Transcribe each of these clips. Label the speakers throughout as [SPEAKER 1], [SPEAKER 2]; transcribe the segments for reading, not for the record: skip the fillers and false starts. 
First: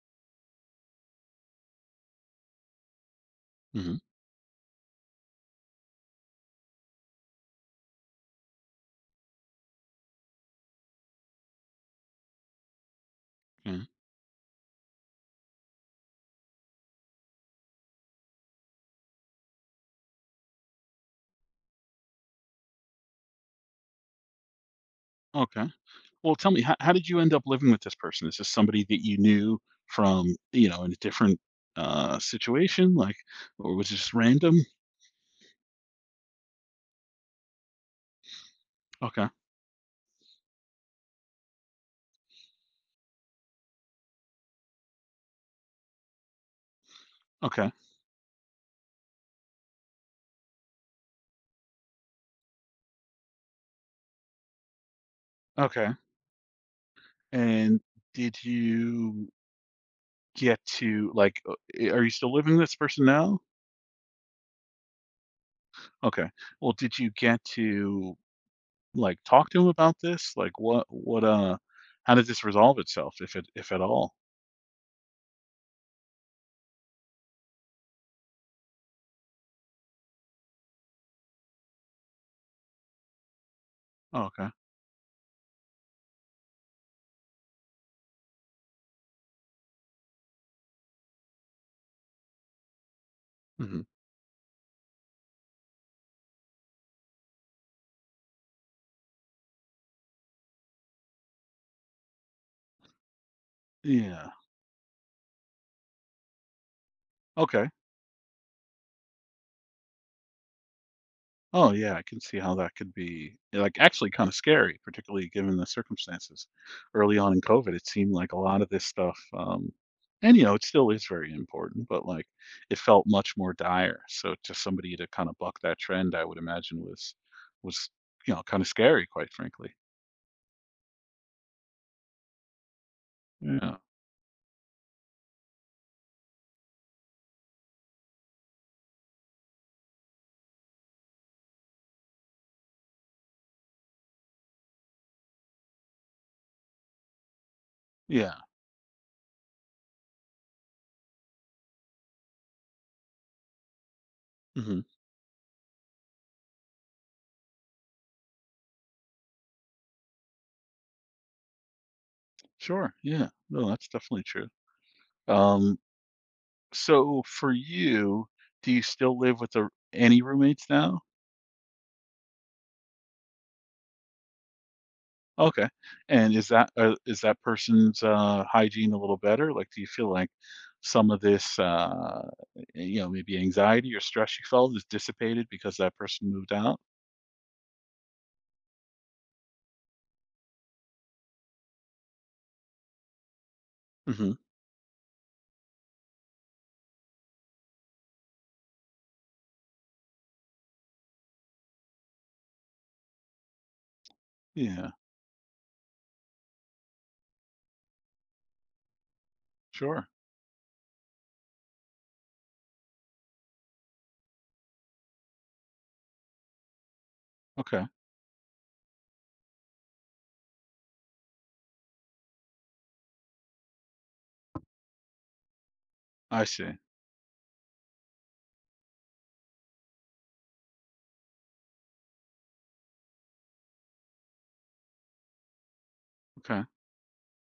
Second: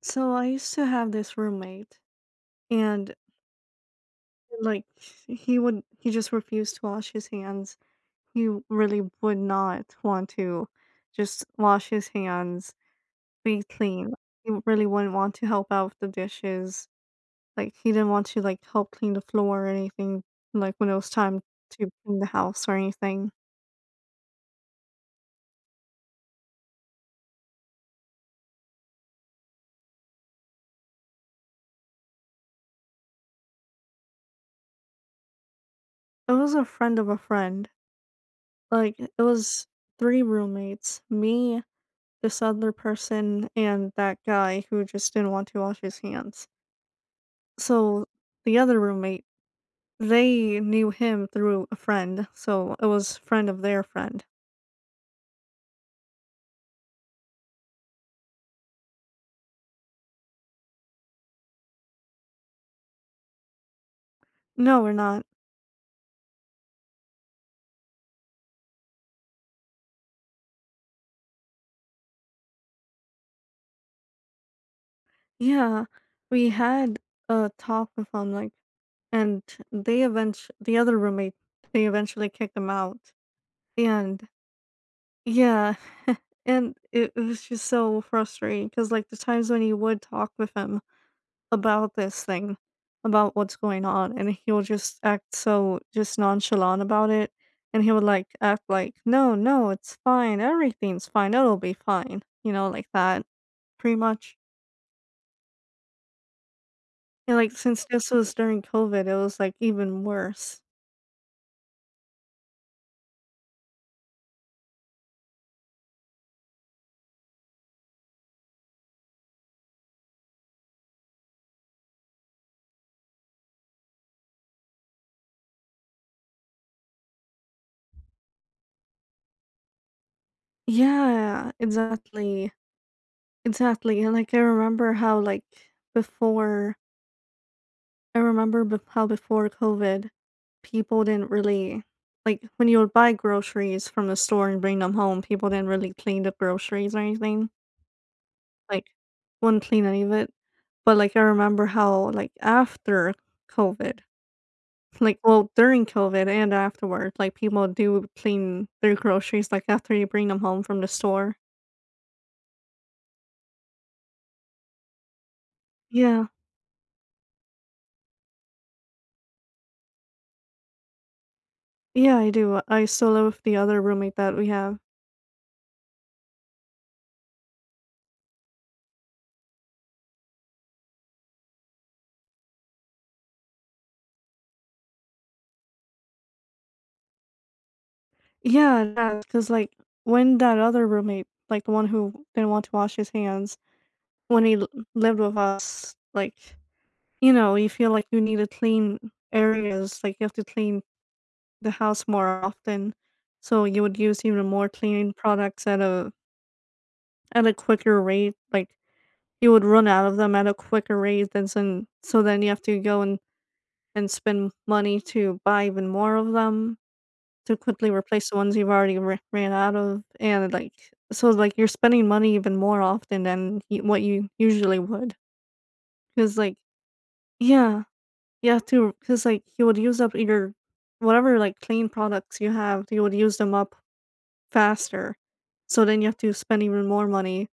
[SPEAKER 1] So I used to have this roommate and
[SPEAKER 2] hmm
[SPEAKER 1] like he just refused to wash his hands. He really would not want to just wash his hands, be
[SPEAKER 2] Yeah.
[SPEAKER 1] clean. He really wouldn't want to help out with the dishes. Like he didn't want to like help clean the floor or anything like when it was time to clean the house or anything.
[SPEAKER 2] Okay. Well, tell me, how did you end up living with this person? Is this somebody that you knew from, you know, in a different situation? Like, or was it just random?
[SPEAKER 1] It was a friend of a friend. Like it
[SPEAKER 2] Okay.
[SPEAKER 1] was three roommates, me, this other person, and that guy who just didn't want to wash his hands.
[SPEAKER 2] Okay.
[SPEAKER 1] So the other roommate, they knew him through a friend, so it was friend of their friend.
[SPEAKER 2] Okay. And did you get to, like, are you still living with this person now?
[SPEAKER 1] No, we're not.
[SPEAKER 2] Okay. Well, did you get to, like, talk to him about this? Like, what how did this resolve itself, if at all?
[SPEAKER 1] Yeah, we had a talk with him, like, and they eventually, the other roommate, they eventually kicked him out. And
[SPEAKER 2] Okay.
[SPEAKER 1] yeah, and it was just so frustrating because, like, the times when you would talk with him, about this thing, about what's
[SPEAKER 2] Hmm.
[SPEAKER 1] going on, and he'll just act so just nonchalant about it, and he would like act like, "No, no, it's fine. Everything's fine. It'll be fine." You know, like that, pretty
[SPEAKER 2] Yeah.
[SPEAKER 1] much. And like
[SPEAKER 2] Okay.
[SPEAKER 1] since this was during COVID, it was like even worse.
[SPEAKER 2] Oh, yeah, I can see how that could be, like, actually kinda scary, particularly given the circumstances. Early on in COVID, it seemed like a lot of this stuff, and, you know, it still is very important, but, like, it felt much more dire, so to somebody to kinda buck that trend, I would imagine was, you know, kinda scary, quite frankly.
[SPEAKER 1] Yeah, exactly,
[SPEAKER 2] Mm. Yeah.
[SPEAKER 1] exactly. And like I remember how like before I remember bef how before COVID, people didn't really like, when you would buy groceries from the store and bring them home, people didn't really clean the groceries or anything,
[SPEAKER 2] Yeah.
[SPEAKER 1] like, wouldn't clean any of it, but, like, I remember how, like, COVID,
[SPEAKER 2] Mhm.
[SPEAKER 1] like well, during COVID and afterward, like, people do clean their groceries, like, after you bring them home from the store.
[SPEAKER 2] Sure, yeah. No, that's definitely true. Um,
[SPEAKER 1] Yeah.
[SPEAKER 2] so for you, do you still live with the any roommates now?
[SPEAKER 1] Yeah, I do, I still live with the other roommate that we have.
[SPEAKER 2] Okay, and is that person's, hygiene a little better? Like, do you feel like some of this, you know, maybe anxiety or stress you felt is dissipated because that person moved out?
[SPEAKER 1] Yeah, that because like, when that other roommate, like, the one who didn't want to wash his hands,
[SPEAKER 2] Mhm.
[SPEAKER 1] when he l lived with us, like, you know, you feel like you need to clean areas, like, you have to clean the house more often, so you would use even more
[SPEAKER 2] Yeah,
[SPEAKER 1] cleaning products at a quicker rate, like, you would run out
[SPEAKER 2] sure.
[SPEAKER 1] of them at a quicker rate than sen so then you have to go and spend money to buy even more of them, to
[SPEAKER 2] Okay,
[SPEAKER 1] quickly replace the ones you've already ra ran out of, and, like, so, like, you're spending money even more often than y what you usually would, because
[SPEAKER 2] I
[SPEAKER 1] like
[SPEAKER 2] see.
[SPEAKER 1] yeah, yeah, too, because like, you would use up your whatever, like, clean products you have, you would use them up faster, so then you have to
[SPEAKER 2] Okay.
[SPEAKER 1] spend even more money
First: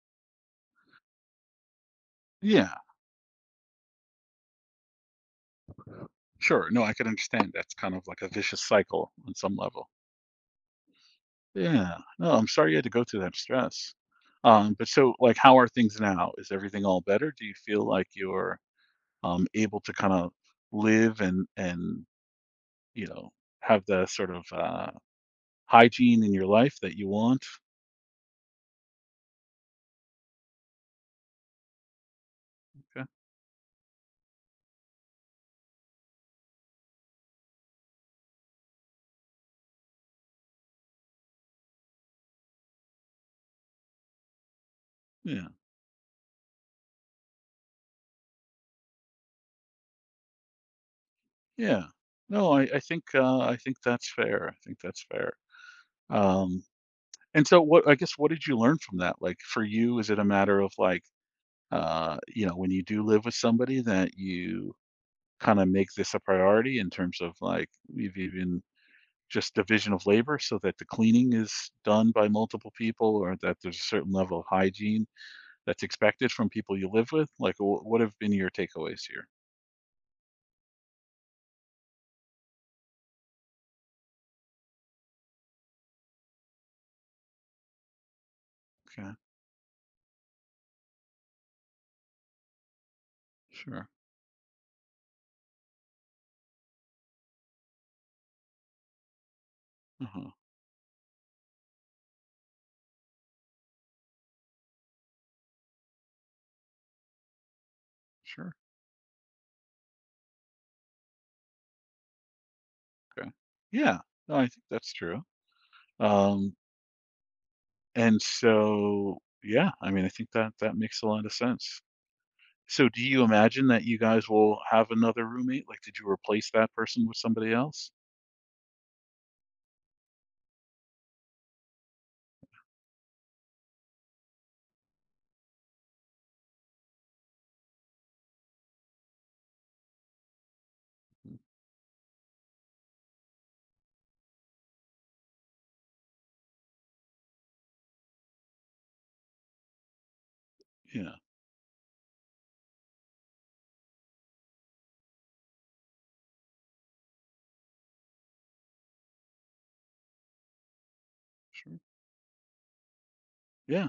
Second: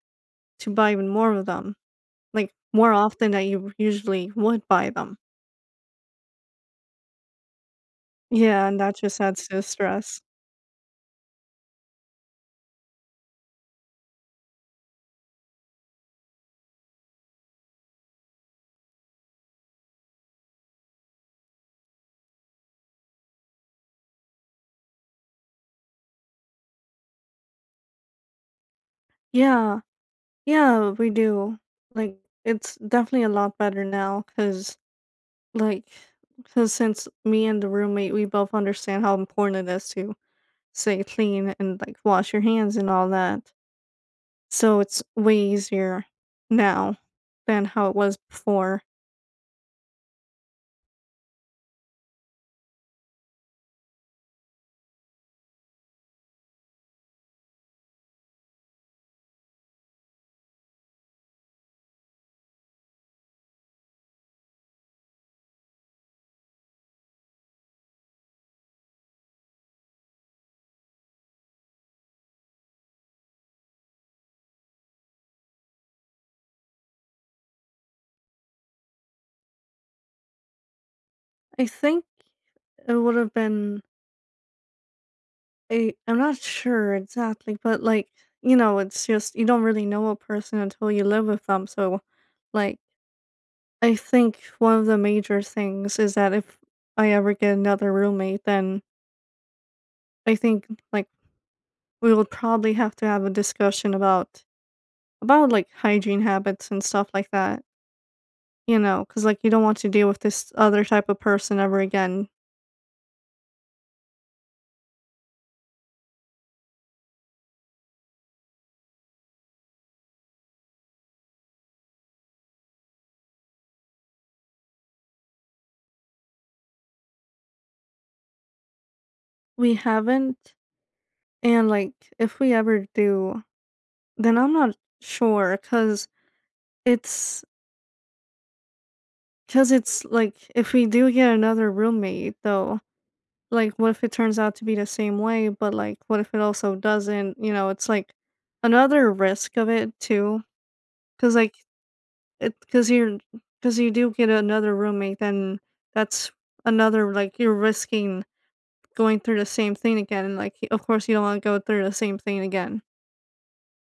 [SPEAKER 1] to buy even more of them, like,
[SPEAKER 2] Yeah,
[SPEAKER 1] more often that you usually would buy them.
[SPEAKER 2] sure. No, I can understand. That's kind of like a vicious
[SPEAKER 1] Yeah, and that
[SPEAKER 2] cycle
[SPEAKER 1] just
[SPEAKER 2] on
[SPEAKER 1] adds
[SPEAKER 2] some
[SPEAKER 1] to the
[SPEAKER 2] level.
[SPEAKER 1] stress.
[SPEAKER 2] Yeah. No, I'm sorry you had to go through that stress. But so, like, how are things now? Is everything all better? Do you feel like you're, able to kind of live and you know, have the sort of, hygiene in your life that you want.
[SPEAKER 1] Yeah. Yeah, we do. Like, it's
[SPEAKER 2] Okay.
[SPEAKER 1] definitely a lot better now because, like, because since me and the roommate, we both understand how important it is to stay clean and, like, wash your hands and all that. So it's way
[SPEAKER 2] Yeah.
[SPEAKER 1] easier now than how it was before.
[SPEAKER 2] Yeah. No, I think, I think that's fair. I think that's fair. Um, and so what I guess what did you learn from that? Like, for you, is it a matter of, like, you know, when you do live with somebody that you kinda make this a priority in terms of, like, we have even just division of labor so that the cleaning is done by multiple people or that there's a certain level of hygiene that's expected from people you live with? Like, what have been your takeaways here?
[SPEAKER 1] I think it would have been I, I'm not sure exactly, but, like, you know, it's
[SPEAKER 2] Okay,
[SPEAKER 1] just, you don't really know a person until you live with them. So, like,
[SPEAKER 2] sure.
[SPEAKER 1] I think one of the major things is that if I ever get another roommate, then
[SPEAKER 2] Uh-huh.
[SPEAKER 1] I think like we will probably have to have a discussion about like hygiene habits and stuff like that.
[SPEAKER 2] Sure.
[SPEAKER 1] You know, because like you don't want to deal with this other type of person ever again.
[SPEAKER 2] Okay. Yeah. No, I think that's true. Um, and so, yeah, I mean, I think that that makes a lot of sense. So, do you imagine that you guys will have another roommate? Like, did you replace that person with somebody else?
[SPEAKER 1] We haven't, and like if we ever do, then I'm not sure it's because it's like if we do get another roommate though, like what if it turns out to be the same way, but like what if it also doesn't, you know, it's like another risk of it too,
[SPEAKER 2] Yeah,
[SPEAKER 1] because like it because you're, because you do get another roommate, then that's another, like you're risking going through the same thing again, and like of course you don't want to go
[SPEAKER 2] sure.
[SPEAKER 1] through the same thing again.
[SPEAKER 2] Yeah.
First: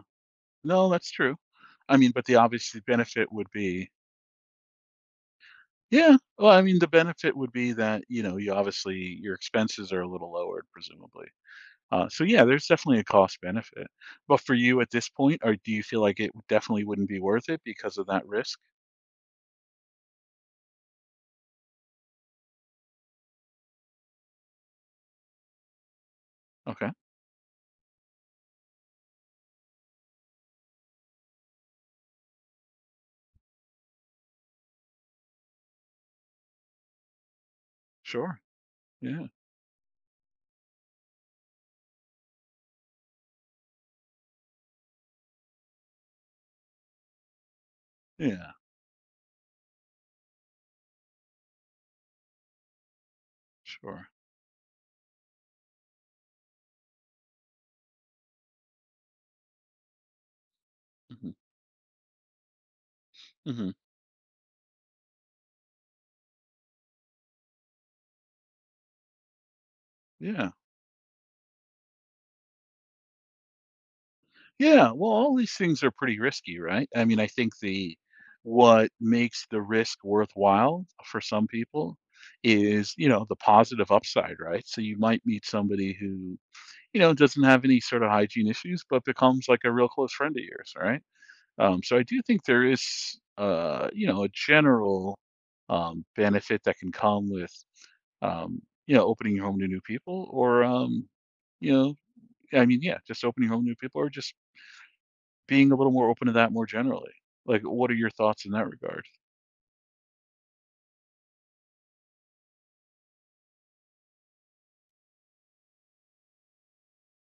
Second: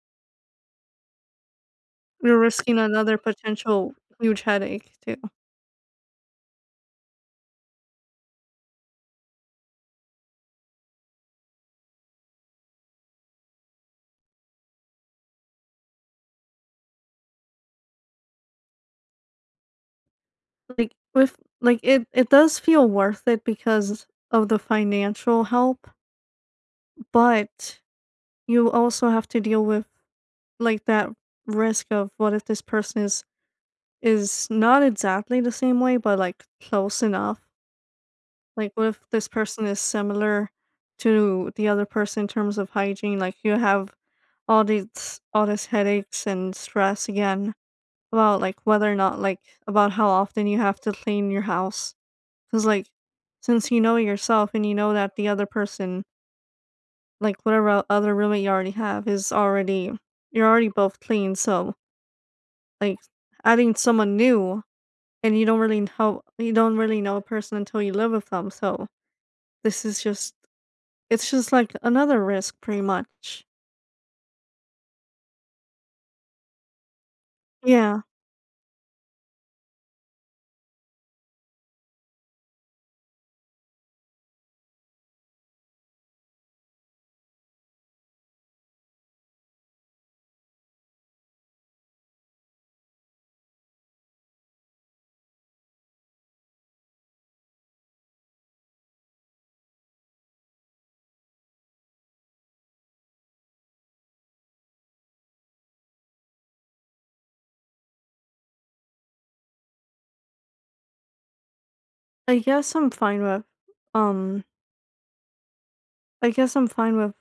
[SPEAKER 2] No, that's true. I mean, but the
[SPEAKER 1] You're
[SPEAKER 2] obvious
[SPEAKER 1] risking another
[SPEAKER 2] benefit would be,
[SPEAKER 1] potential huge headache too.
[SPEAKER 2] yeah. Well, I mean, the benefit would be that, you know, you obviously your expenses are a little lowered, presumably. So yeah, there's definitely a cost benefit. But for you at this point, or do you feel like it definitely wouldn't be worth it because of that risk?
[SPEAKER 1] Like with like it does feel worth it because of the financial help,
[SPEAKER 2] Okay,
[SPEAKER 1] but you also have to deal with like that risk of what if this person is not exactly the same way but like close enough,
[SPEAKER 2] sure.
[SPEAKER 1] like what if
[SPEAKER 2] Yeah,
[SPEAKER 1] this person is similar to the other person in terms of hygiene. Like you have all these headaches and stress again about
[SPEAKER 2] yeah,
[SPEAKER 1] like whether or not, like about how often you have to clean your house, because like since you know
[SPEAKER 2] sure.
[SPEAKER 1] yourself and you know that the other person, like whatever other roommate you already have is already, you're already both
[SPEAKER 2] Hmm.
[SPEAKER 1] clean, so like
[SPEAKER 2] Hmm.
[SPEAKER 1] adding someone new, and you don't really know, you don't really know a person until you live with them. So this is just,
[SPEAKER 2] Yeah,
[SPEAKER 1] it's just like another risk pretty much.
[SPEAKER 2] yeah. Well, all these things are pretty risky, right? I mean, I think the
[SPEAKER 1] Yeah.
[SPEAKER 2] what makes the risk worthwhile for some people is, you know, the positive upside, right? So you might meet somebody who, you know, doesn't have any sort of hygiene issues, but becomes like a real close friend of yours, right? So I do think there is, you know, a general benefit that can come with, um, you know, opening your home to new people, or you know, yeah, just opening your home to new people, or just being a little more open to that more generally. Like, what are your thoughts in that regard?
[SPEAKER 1] I guess I'm fine with um, I guess I'm fine with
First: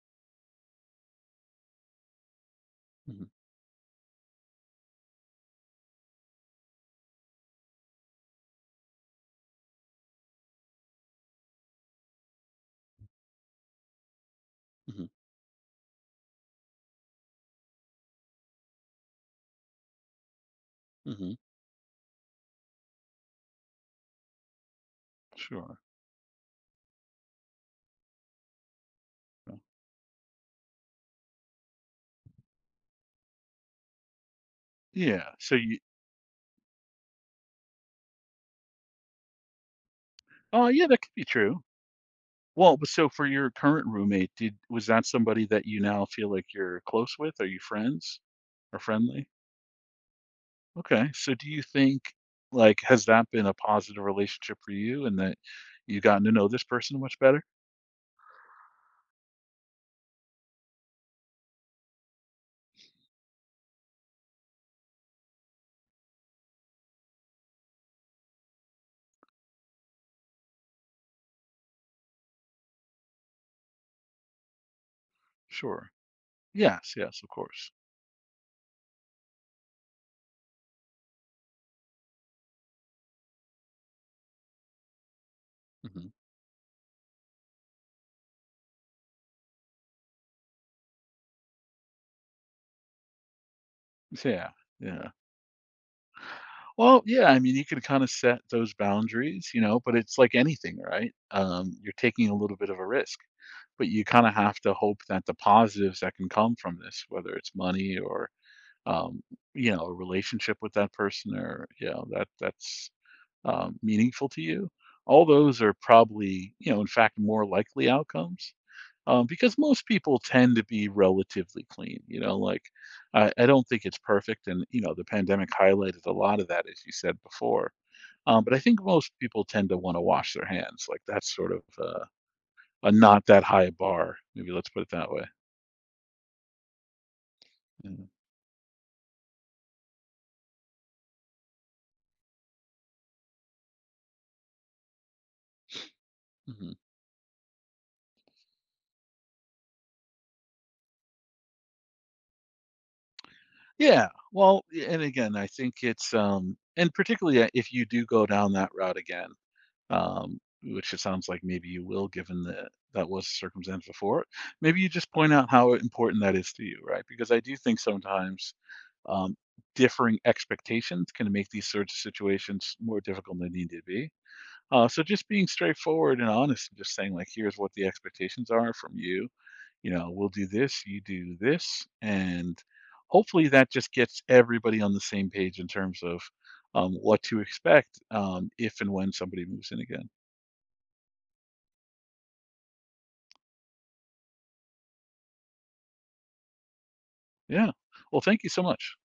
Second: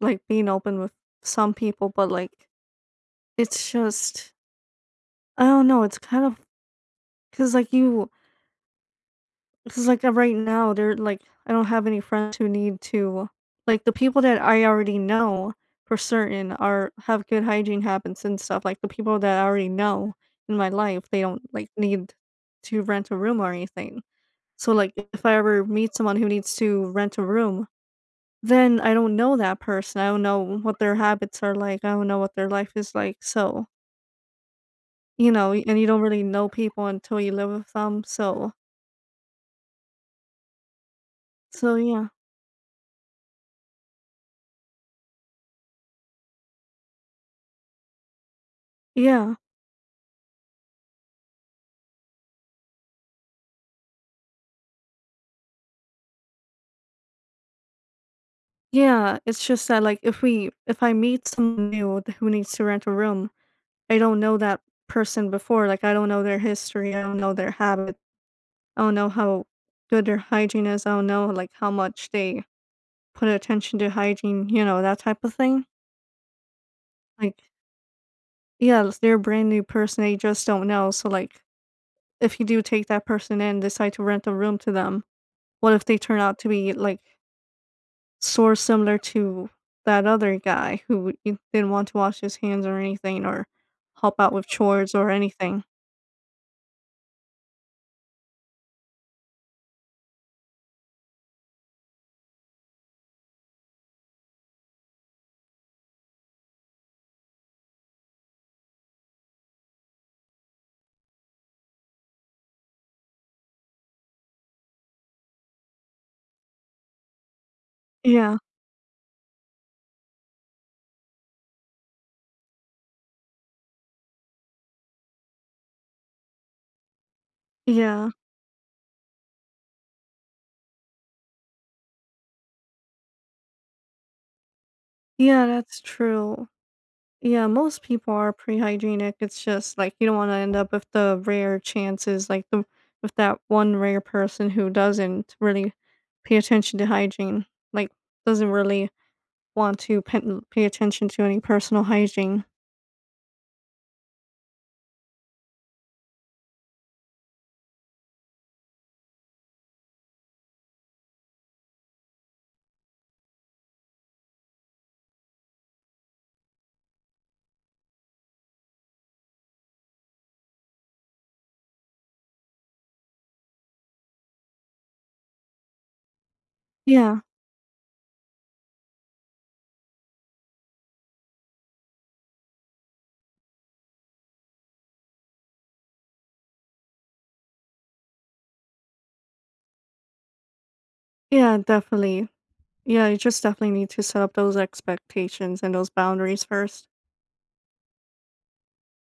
[SPEAKER 1] like being open with some people, but like
[SPEAKER 2] Hmm.
[SPEAKER 1] it's just, I don't know, it's kind of, cuz like you, because like right now, they're like I don't have any friends who need to, like the people that I already
[SPEAKER 2] Hmm.
[SPEAKER 1] know for certain are have good hygiene habits and stuff. Like the people that I already know in my life, they
[SPEAKER 2] Hmm.
[SPEAKER 1] don't like need to rent a room or anything. So like if I ever
[SPEAKER 2] Sure.
[SPEAKER 1] meet someone who needs to rent a room, then I don't know
[SPEAKER 2] uh,
[SPEAKER 1] that person. I don't know what their habits are like. I don't know what their life is like. So,
[SPEAKER 2] Yeah.
[SPEAKER 1] you know,
[SPEAKER 2] So
[SPEAKER 1] and
[SPEAKER 2] you,
[SPEAKER 1] you don't really know people until you live with them. So,
[SPEAKER 2] oh, yeah, that could be true.
[SPEAKER 1] so yeah.
[SPEAKER 2] Well, but so for your current roommate, did was that somebody that you now feel like you're close with? Are you friends or friendly?
[SPEAKER 1] Yeah.
[SPEAKER 2] Okay. So do you think like has that been a positive relationship for you and that you've gotten to know this person much better?
[SPEAKER 1] Yeah, it's just that, like, if we if I meet someone new who needs to rent a room, I don't know that person before, like, I don't know their history, I don't know their habit, I don't know how good their hygiene is, I don't know, like, how much they put attention to hygiene, you know, that type of thing.
[SPEAKER 2] Sure. Yes, yes, of
[SPEAKER 1] Like,
[SPEAKER 2] course.
[SPEAKER 1] yeah, if they're a brand new person, they just don't know, so, like, if you do take that person in, decide to rent a room to them, what if they
[SPEAKER 2] Hmm.
[SPEAKER 1] turn out to be, like, sort similar to that other guy who you didn't want to wash his hands or anything or help out with
[SPEAKER 2] Yeah.
[SPEAKER 1] chores or
[SPEAKER 2] Yeah.
[SPEAKER 1] anything.
[SPEAKER 2] Well, yeah, I mean, you can kind of set those boundaries, you know, but it's like anything, right? You're taking a little bit of a risk, but you kind of have to hope that the positives that can come from this, whether it's money or um, you know, a relationship with that person or, you know, that that's meaningful to you, all those are probably, you know, in fact more likely
[SPEAKER 1] Yeah,
[SPEAKER 2] outcomes, because most people tend to be relatively clean, you know, like I don't think it's perfect, and you know the pandemic highlighted a lot of that as you said before,
[SPEAKER 1] yeah,
[SPEAKER 2] but I think most people tend to want to wash their hands. Like that's sort of, a not that high bar, maybe, let's put it that way.
[SPEAKER 1] yeah, that's true. Yeah, most
[SPEAKER 2] Yeah.
[SPEAKER 1] people are pretty hygienic. It's just like you don't want to end up with the rare chances, like the with that one rare person who doesn't really pay
[SPEAKER 2] Hmm.
[SPEAKER 1] attention to hygiene, like doesn't really want to pay attention to any personal hygiene.
[SPEAKER 2] Yeah, well and again I think it's, and particularly, if you do go down that route again, which it sounds like maybe you will, given that that was the circumstance before. Maybe you just point out how important that is to you, right? Because I do think sometimes um, differing expectations can make these sorts of situations more difficult than they need to be. So just being straightforward and honest, and just saying
[SPEAKER 1] Yeah,
[SPEAKER 2] like, here's what the expectations are from you. You know, we'll do this, you do this, and hopefully that just gets everybody on the same page in terms of what to expect if and when somebody moves in again.
[SPEAKER 1] yeah, definitely. Yeah, you just definitely need to set up those expectations and those boundaries first.
[SPEAKER 2] Yeah. Well, thank you so much.